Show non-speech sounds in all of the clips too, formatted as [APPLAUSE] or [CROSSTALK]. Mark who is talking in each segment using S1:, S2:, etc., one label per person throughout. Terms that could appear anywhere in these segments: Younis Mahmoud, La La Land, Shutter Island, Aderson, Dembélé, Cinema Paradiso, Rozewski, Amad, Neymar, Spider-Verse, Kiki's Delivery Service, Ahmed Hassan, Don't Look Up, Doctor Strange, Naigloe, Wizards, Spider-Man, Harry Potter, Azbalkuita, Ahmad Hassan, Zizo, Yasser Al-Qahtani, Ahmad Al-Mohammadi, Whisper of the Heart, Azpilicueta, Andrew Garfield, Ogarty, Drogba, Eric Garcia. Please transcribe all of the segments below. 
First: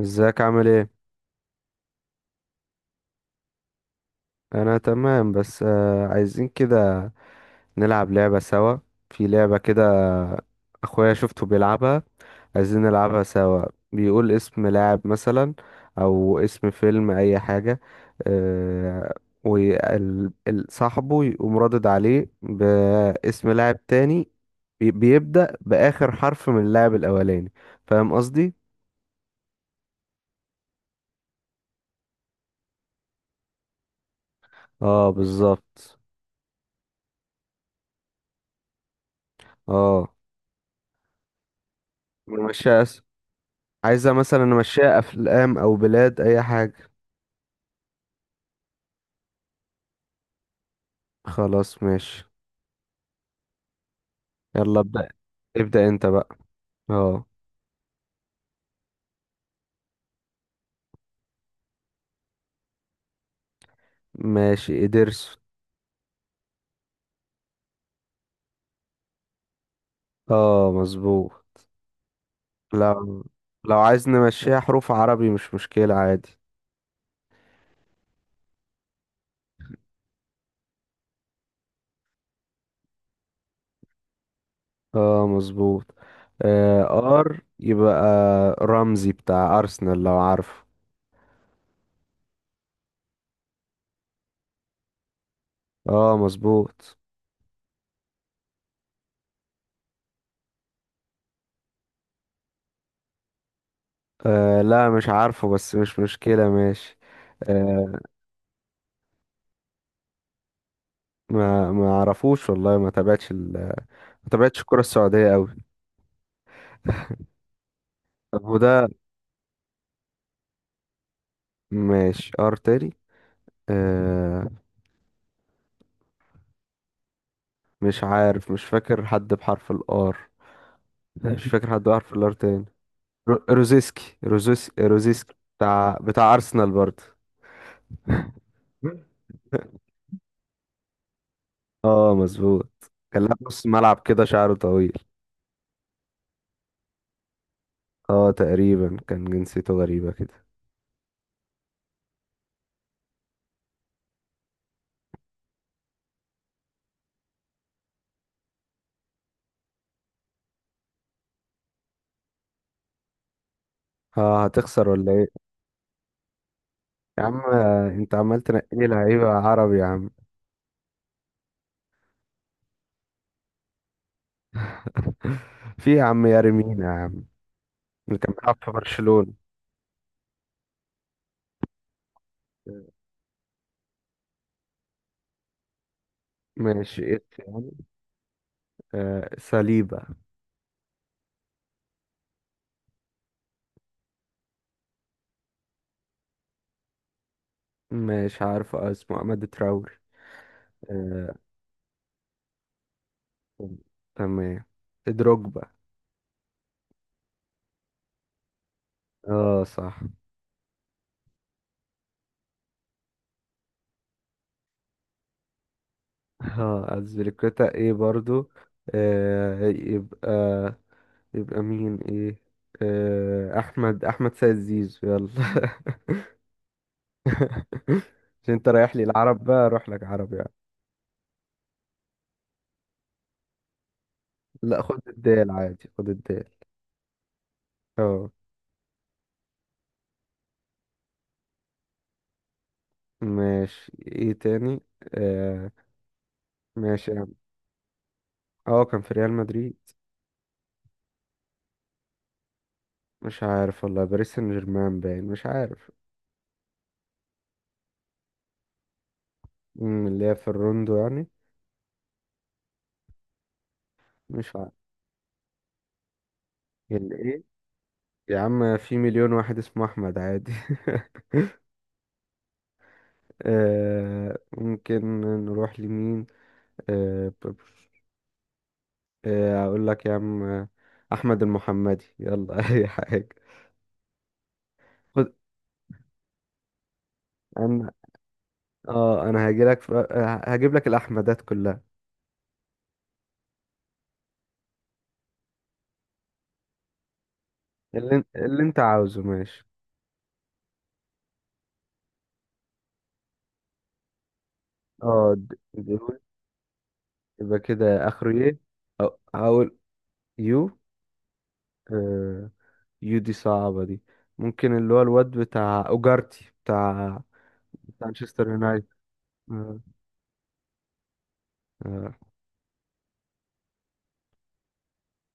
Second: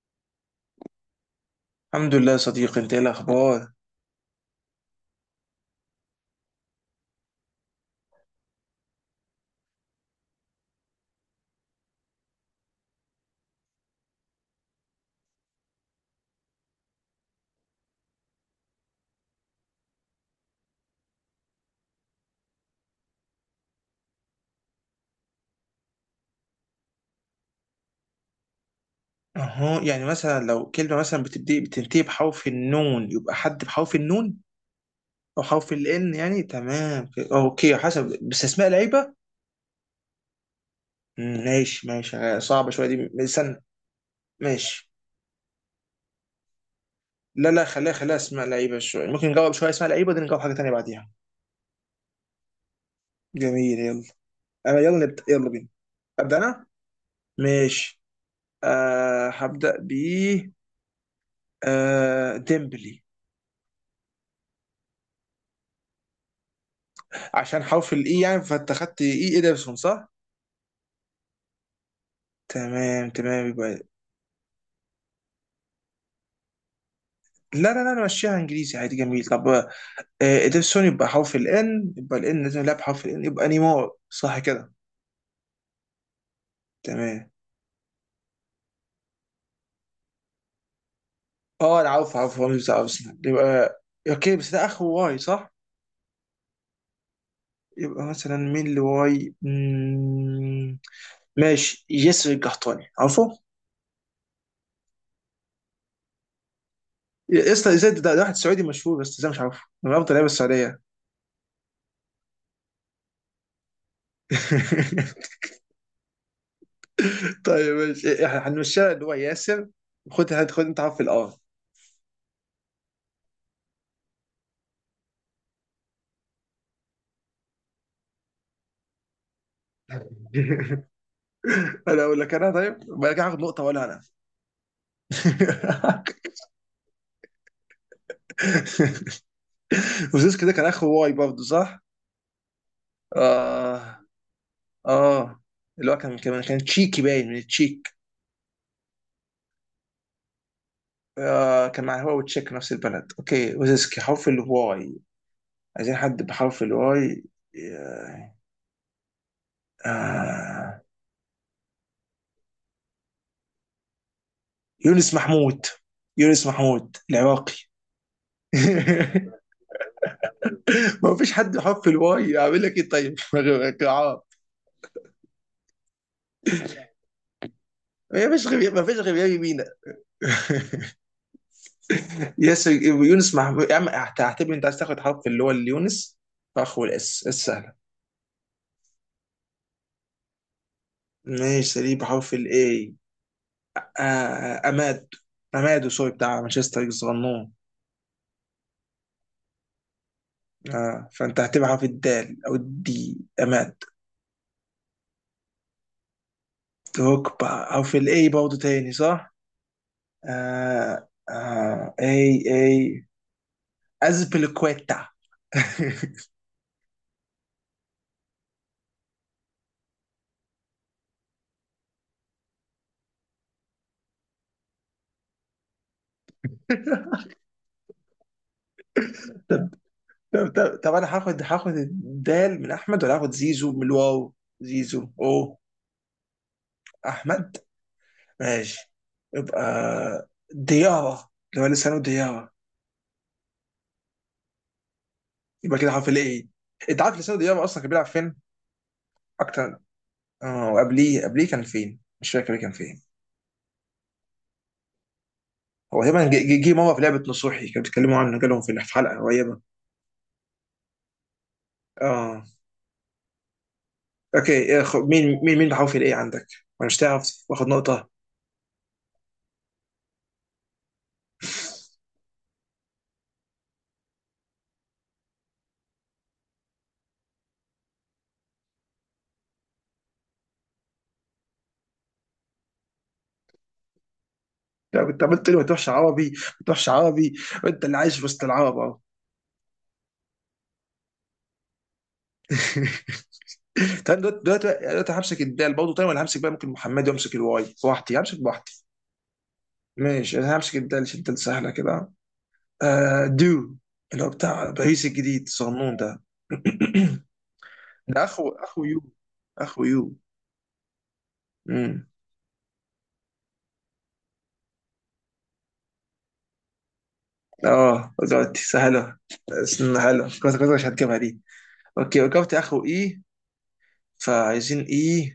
S1: ازيك، عامل ايه؟
S2: الحمد لله يا صديقي، انت ايه الاخبار؟
S1: انا تمام بس عايزين كده نلعب لعبة سوا. في لعبة كده اخويا شفته بيلعبها، عايزين نلعبها سوا. بيقول اسم لاعب مثلا او اسم فيلم اي حاجة. آه وصاحبه يقوم رادد عليه باسم لاعب تاني. بيبدأ بآخر حرف من اللاعب الاولاني. فاهم قصدي؟
S2: اهو يعني مثلا لو كلمه مثلا بتبدي بتنتهي بحرف النون، يبقى حد بحرف النون
S1: اه
S2: او حرف
S1: بالظبط.
S2: الان. يعني تمام، اوكي، حسب بس اسماء لعيبه.
S1: اه
S2: ماشي ماشي،
S1: مش
S2: صعبه شويه دي، استنى.
S1: عايزة مثلا
S2: ماشي،
S1: نمشيها أفلام أو بلاد أي حاجة.
S2: لا لا خليها خليها اسماء لعيبه شويه، ممكن نجاوب شويه اسماء لعيبه دي، نجاوب حاجه تانيه بعديها.
S1: خلاص ماشي.
S2: جميل، يلا.
S1: يلا
S2: انا يلا
S1: ابدأ.
S2: نبدأ، يلا بينا.
S1: ابدأ أنت بقى.
S2: ابدا انا.
S1: اه.
S2: ماشي. هبدا ب، ديمبلي.
S1: ماشي إدرس.
S2: عشان حرف الاي يعني، فانت خدت اي ادرسون، صح؟
S1: اه مظبوط.
S2: تمام
S1: لو
S2: تمام،
S1: لو
S2: يبقى
S1: عايز نمشيها حروف عربي مش مشكلة عادي.
S2: لا لا لا، انا ماشيها انجليزي عادي. جميل، طب. ادرسون يبقى حرف الان، يبقى الان لازم يلعب حرف الان، يبقى نيمار، صح كده؟
S1: اه مظبوط. آه.
S2: تمام.
S1: ار يبقى رمزي بتاع أرسنال لو عارفه.
S2: اه، انا عارف عارف، هو مش بتاع ارسنال. يبقى اوكي، بس ده اخر واي، صح؟
S1: اه مظبوط.
S2: يبقى مثلا مين اللي واي؟ ماشي، ياسر القحطاني، عارفه؟
S1: آه، لا مش عارفه بس مش مشكلة ماشي.
S2: يسطا، ازاي
S1: آه.
S2: ده واحد سعودي مشهور، بس ازاي مش عارفه؟ من افضل لعيبه السعوديه.
S1: ما اعرفوش والله، ما تابعتش الكرة السعودية
S2: [LAUGHS]
S1: قوي.
S2: طيب ماشي،
S1: طب
S2: احنا
S1: وده.
S2: هنمشيها اللي هو ياسر. خد خد، انت عارف الار.
S1: ماشي ار تاني. آه، مش عارف، مش فاكر حد بحرف الار.
S2: [LAUGHS]
S1: مش [LAUGHS] فاكر حد
S2: انا
S1: بحرف
S2: اقول
S1: الار
S2: لك انا،
S1: تاني.
S2: طيب ما انا هاخد
S1: رو-
S2: نقطه، ولا انا؟
S1: روزيسكي روزيسكي روزيسكي بتاع
S2: [LAUGHS]
S1: بتاع ارسنال برضه.
S2: وزيز كده، كان اخو واي برضه، صح؟
S1: اه مظبوط، كان لاعب نص ملعب
S2: اه
S1: كده، شعره طويل.
S2: اه، اللي هو كان تشيكي، باين من التشيك.
S1: اه تقريبا كان جنسيته غريبة كده.
S2: آه، كان مع هو وتشيك نفس البلد. اوكي، وزيسكي حرف الواي. عايزين حد بحرف الواي. آه آه.
S1: اه هتخسر ولا
S2: يونس
S1: ايه؟
S2: محمود، يونس محمود
S1: يا عم،
S2: العراقي.
S1: انت عمال تنقي لي لعيبة
S2: [LAUGHS]
S1: عربي يا عم.
S2: ما فيش حد بحرف الواي، اعمل لك ايه طيب؟ [LAUGHS]
S1: [LAUGHS] في يا عم، يارمين يا عم اللي
S2: ما
S1: كان
S2: فيش
S1: بيلعب في
S2: غير ما فيش غير
S1: برشلونة.
S2: يمينة. [LAUGHS] يونس، مع يا عم هتعتبر، انت عايز تاخد حرف اللي هو اليونس، فاخو
S1: ماشي إيه
S2: الاس
S1: يعني.
S2: السهله.
S1: آه، ساليبا.
S2: ماشي، سليم بحرف الاي. اماد، اماد سوري بتاع مانشستر الصغنون.
S1: مش عارف اسمه عماد تراوري.
S2: اه،
S1: آه.
S2: فانت هتبقى حرف الدال او الدي، اماد.
S1: تمام. دروجبا.
S2: دروكبا حرف الاي برضه تاني، صح؟
S1: اه صح.
S2: آه آه، اي اي، ازبلكويتا. [LAUGHS]
S1: اه أزبيليكويتا ايه برضو. آه. يبقى مين ايه. آه، احمد سيد زيزو يلا. [LAUGHS] عشان انت رايح لي العرب بقى
S2: طب
S1: اروح لك عرب
S2: طب
S1: يعني.
S2: طب طب انا هاخد الدال من احمد، ولا هاخد زيزو من الواو؟
S1: لا خد
S2: زيزو،
S1: الدال
S2: اوه.
S1: عادي، خد الدال.
S2: احمد.
S1: اه.
S2: ماشي، يبقى ديارة، اللي هو لسانه ديارة.
S1: ماشي ايه تاني. آه
S2: يبقى كده حرف الايه. انت
S1: ماشي يا
S2: عارف
S1: عم.
S2: لسانه ديارة اصلا كان بيلعب فين؟
S1: اه كان في ريال مدريد.
S2: اكتر. اه، وقبليه كان فين؟ مش فاكر كان فين.
S1: مش عارف والله، باريس سان جيرمان باين، مش عارف.
S2: هو تقريبا جه مره في لعبه نصوحي، كانوا بيتكلموا عنه، جالهم في الحلقه قريبه.
S1: اللي هي في الروندو يعني.
S2: اه. اوكي
S1: مش عارف.
S2: مين بحرف الايه عندك؟ وانا مش
S1: اللي ايه.
S2: تعرف واخد نقطه.
S1: يا عم في مليون واحد اسمه احمد عادي. [LAUGHS] آه ممكن. نروح لمين. آه، آه اقول لك يا عم، احمد المحمدي يلا. [LAUGHS] اي حاجه.
S2: لا، كنت
S1: خد.
S2: عملت لي ما تروحش عربي، ما تروحش عربي، وانت
S1: انا.
S2: اللي عايش في وسط العرب اهو.
S1: اه انا هاجي لك في... آه، هجيب لك الاحمدات كلها.
S2: [LAUGHS] طيب، دلوقتي همسك الدال برضه، طيب، ولا همسك بقى ممكن محمد، وامسك الواي
S1: اللي,
S2: براحتي،
S1: انت-
S2: همسك
S1: اللي انت
S2: براحتي.
S1: عاوزه ماشي.
S2: ماشي، انا همسك الدال عشان الدال سهله كده. دو، اللي هو بتاع باريس
S1: اه
S2: الجديد،
S1: د-
S2: صنون
S1: دول
S2: ده. [CLEARS THROAT]
S1: يبقى كده
S2: ده
S1: اخره
S2: اخو
S1: ايه.
S2: اخو يو،
S1: هقول
S2: اخو يو.
S1: يو.
S2: امم
S1: آه، يو دي صعبة دي. ممكن اللي هو الواد بتاع أوجارتي بتاع
S2: اه،
S1: مانشستر
S2: دلوقتي
S1: يونايتد.
S2: سهله.
S1: آه.
S2: سهله، كنت مش هتجيبها دي.
S1: آه،
S2: اوكي، وقفت اخو اي، فعايزين اي،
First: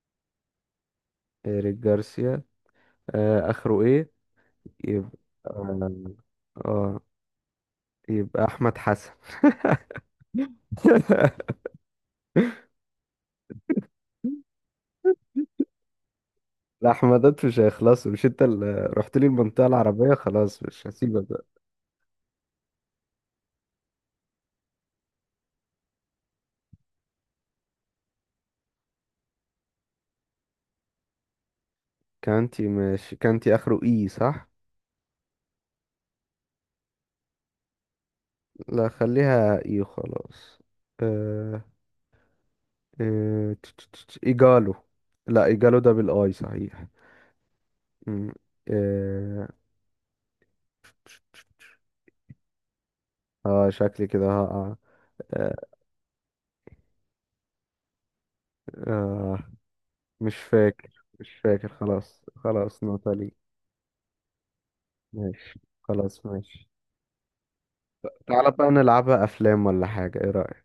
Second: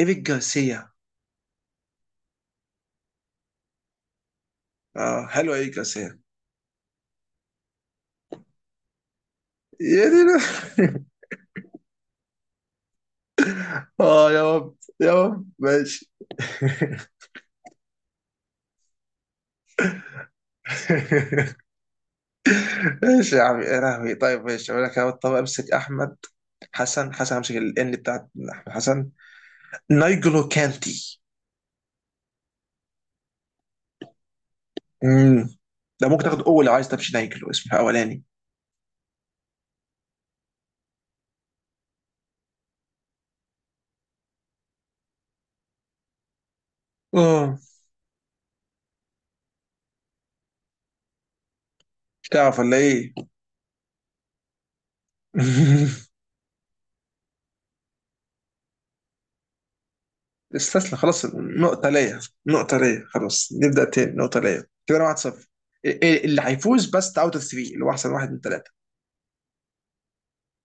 S2: ايريك جارسيا.
S1: إيريك جارسيا. آه، آخره إيه. يبقى.
S2: اه حلو، ايريك
S1: آه.
S2: جارسيا.
S1: آه. يبقى أحمد حسن.
S2: يا دي. [LAUGHS]
S1: [LAUGHS]
S2: اه، يا رب يا رب، ماشي.
S1: الأحمدات مش هيخلصوا، مش أنت اللي رحت لي المنطقة العربية؟ خلاص مش هسيبك بقى.
S2: [LAUGHS] ايش يا عمي، يا لهوي. طيب ماشي، اقول لك أهو. طب امسك احمد حسن همسك الان بتاعت احمد حسن. نايجلو كانتي.
S1: كانتي، ماشي كانتي آخره إي صح؟
S2: امم ده ممكن تاخد اول لو عايز، تمشي نايجلو اسمه اولاني.
S1: لا خليها إي خلاص. آه. آه، إيجالو. لا إيجالو ده بالآي صحيح.
S2: اه.
S1: مم. إيه...
S2: تعرف ولا ايه؟
S1: اه شكلي كده هقع. آه.
S2: [LAUGHS]
S1: آه. مش
S2: استسلم،
S1: فاكر
S2: خلاص،
S1: مش فاكر
S2: نقطة ليا،
S1: خلاص
S2: نقطة
S1: خلاص
S2: ليا،
S1: نطلي.
S2: خلاص نبدأ تاني، نقطة ليا، كده انا 1-0.
S1: ماشي خلاص
S2: اللي
S1: ماشي.
S2: هيفوز بس اوت اوف 3، اللي هو احسن واحد من
S1: تعالى بقى
S2: ثلاثة.
S1: نلعبها افلام ولا حاجة، ايه رأيك؟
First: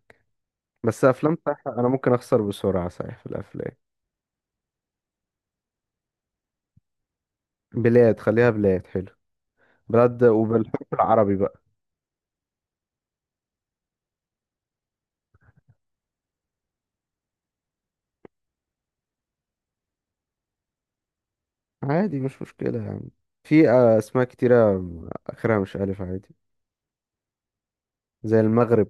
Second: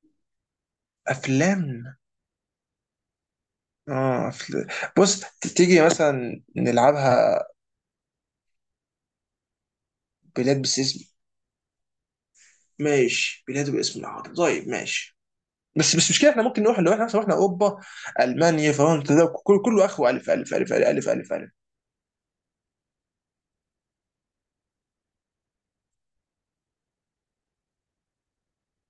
S1: بس افلام صح،
S2: افلام.
S1: انا ممكن اخسر بسرعة صحيح في الافلام.
S2: اه، أفلام. بص، تيجي مثلا نلعبها
S1: بلاد خليها بلاد حلو. بلاد
S2: بلاد بس.
S1: وبالحروف العربي بقى.
S2: ماشي، بلاد باسم العرب، طيب ماشي. بس مش كده، احنا ممكن نروح لو احنا مثلا رحنا اوروبا، المانيا، فرنسا، ده كل كله اخره الف الف الف الف الف الف, ألف.
S1: عادي مش مشكلة يعني. في اسماء كتيرة اخرها مش الف عادي، زي المغرب.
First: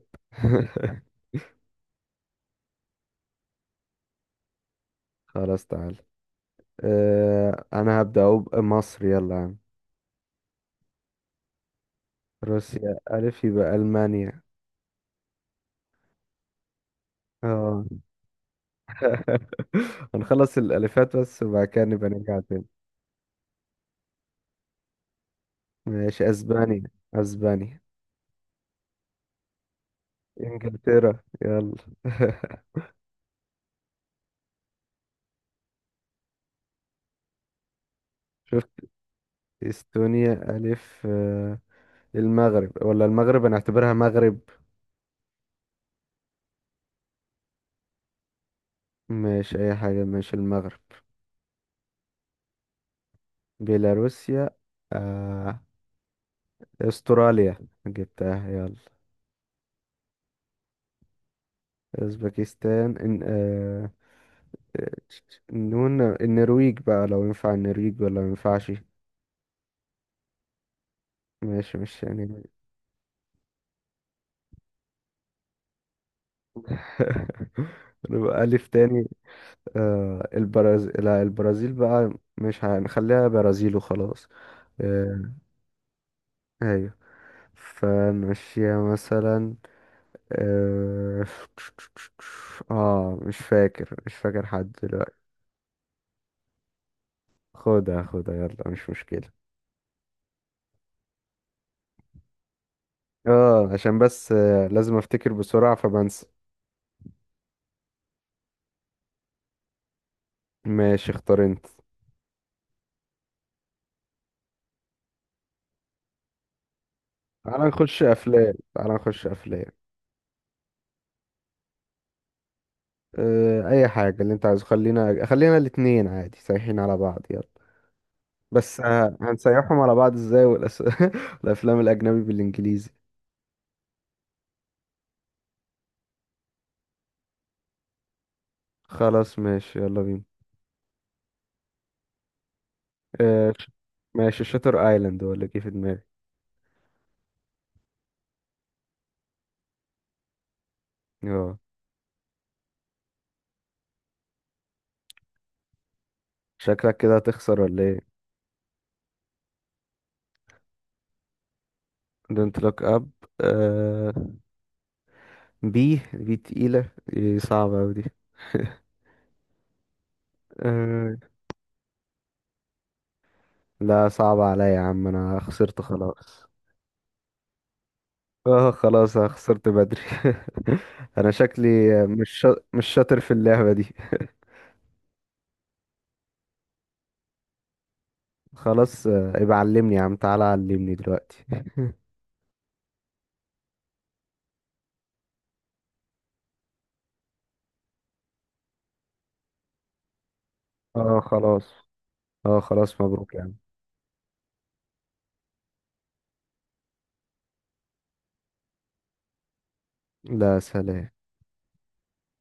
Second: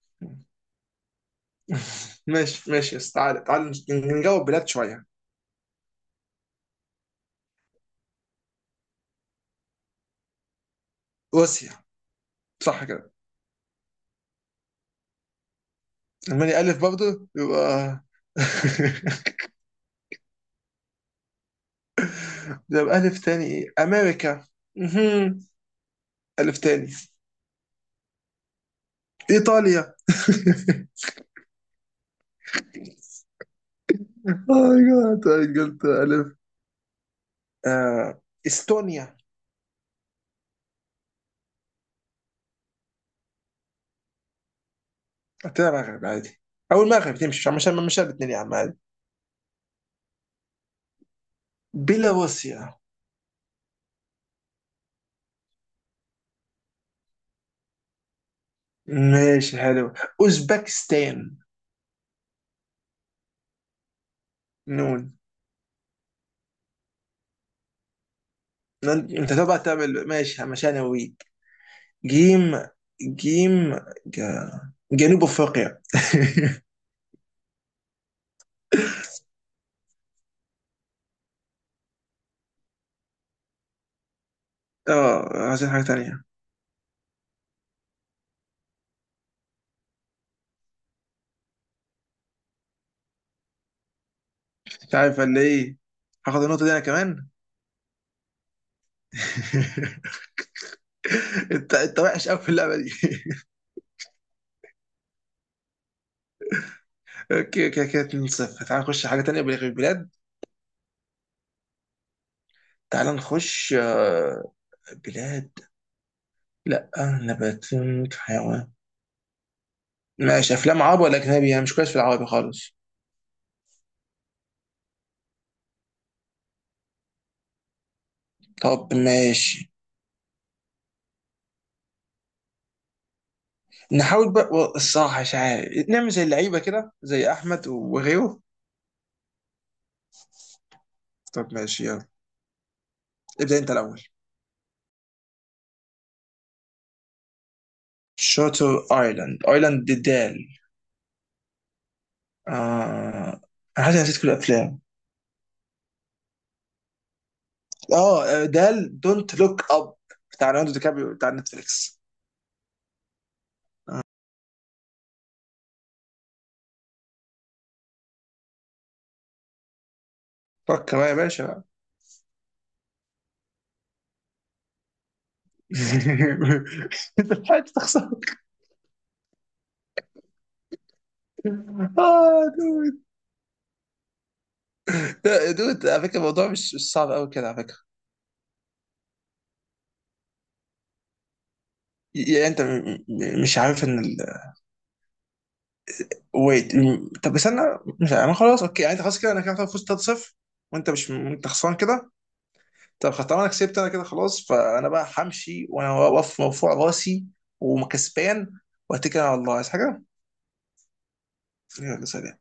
S2: ماشي ماشي، بس تعالى تعالى نجاوب بلاد شويه.
S1: [LAUGHS] خلاص تعالى. آه انا هبدأ اهو بمصر يلا يا عم.
S2: روسيا. صح
S1: روسيا
S2: كده.
S1: الف يبقى المانيا.
S2: المانيا الف برضه،
S1: اه.
S2: يبقى. [LAUGHS]
S1: [LAUGHS] هنخلص الالفات بس وبعد كده نبقى نرجع تاني.
S2: ده يبقى الف تاني، ايه، امريكا. مهم.
S1: ماشي
S2: الف
S1: اسبانيا.
S2: تاني،
S1: اسبانيا.
S2: ايطاليا.
S1: انجلترا يلا. [LAUGHS]
S2: [LAUGHS] ماي جاد، قلت الف. آه،
S1: شفت.
S2: استونيا.
S1: استونيا الف آه. المغرب ولا المغرب، انا اعتبرها مغرب.
S2: قلت لها مغرب عادي، او المغرب تمشي، عشان مش الاثنين يا عم عادي.
S1: مش اي حاجة مش المغرب.
S2: بيلاروسيا.
S1: بيلاروسيا. آه. استراليا. جبتها يلا.
S2: ماشي حلو، اوزبكستان.
S1: اوزبكستان إن... آه.
S2: نون.
S1: نون. النرويج بقى لو ينفع، النرويج ولا ما ينفعش.
S2: انت تبقى تعمل ماشي عشان اوريك.
S1: ماشي مش يعني.
S2: جيم، جيم، ج- جنوب افريقيا. [LAUGHS]
S1: [LAUGHS] نبقى ألف تاني. آه البرازيل، لا البرازيل بقى. مش هنخليها برازيل وخلاص.
S2: اه،
S1: آه.
S2: عايزين حاجه تانية.
S1: أيوة. فنمشيها مثلا. آه. آه مش فاكر حد
S2: مش عارف
S1: دلوقتي.
S2: ولا ايه؟ هاخد النقطه دي انا كمان.
S1: خدها خدها يلا مش مشكلة.
S2: [LAUGHS] انت وحش قوي في اللعبه دي. [LAUGHS]
S1: اه عشان بس لازم افتكر بسرعة فبنسى.
S2: اوكي، كده كده 2-0. تعال نخش حاجه تانية، بلغ البلاد.
S1: ماشي اختار انت.
S2: تعال نخش. بلاد، لا، نبات،
S1: تعالى نخش افلام
S2: حيوان.
S1: تعالى نخش افلام
S2: ماشي، افلام عربي ولا اجنبي؟ انا مش كويس في العربي خالص.
S1: أه اي حاجه اللي انت عايزه، خلينا الاتنين عادي سايحين على بعض يلا. بس
S2: طب
S1: ه-
S2: ماشي،
S1: هنسيحهم على بعض ازاي [LAUGHS] الافلام الاجنبي بالانجليزي.
S2: نحاول بقى. الصراحة مش عارف نعمل زي اللعيبة كده زي أحمد وغيره.
S1: خلاص ماشي يلا بينا.
S2: طب ماشي يلا،
S1: أه
S2: ابدأ أنت الأول.
S1: ماشي شاتر ايلاند ولا جه في دماغي.
S2: شاتر ايلاند. ايلاند دي دال.
S1: اه.
S2: آه... انا حاسس إني نسيت كل الافلام.
S1: شكلك كده هتخسر ولا ايه.
S2: دال، دونت لوك اب، بتاع ليوناردو دي كابريو، بتاع نتفليكس.
S1: دونت لوك اب. أه. بي تقيله. إيه صعبه اوي دي. [LAUGHS]
S2: فكر بقى يا
S1: أه.
S2: باشا.
S1: لا صعبه عليا يا عم، انا خسرت خلاص.
S2: [LAUGHS] انت لحقت تخسر.
S1: اه خلاص انا خسرت بدري. [LAUGHS] انا شكلي
S2: اه،
S1: مش
S2: دود.
S1: شاطر في اللعبة دي.
S2: دود، على فكره الموضوع مش صعب قوي كده على فكره.
S1: خلاص يبقى علمني يا عم، تعالى علمني دلوقتي. [LAUGHS]
S2: يعني انت مش عارف ان، ويت، طب استنى، مش انا خلاص. اوكي، يعني انت خلاص كده، انا كده فزت 3-0، وانت مش
S1: اه
S2: انت
S1: خلاص.
S2: خسران كده.
S1: اه خلاص
S2: طب خلاص،
S1: مبروك يا
S2: طالما انا
S1: عم.
S2: كسبت، انا كده خلاص، فانا بقى همشي وانا واقف مرفوع راسي وكسبان، واتكل على الله. عايز حاجه؟
S1: لا، سلام.
S2: يلا سلام.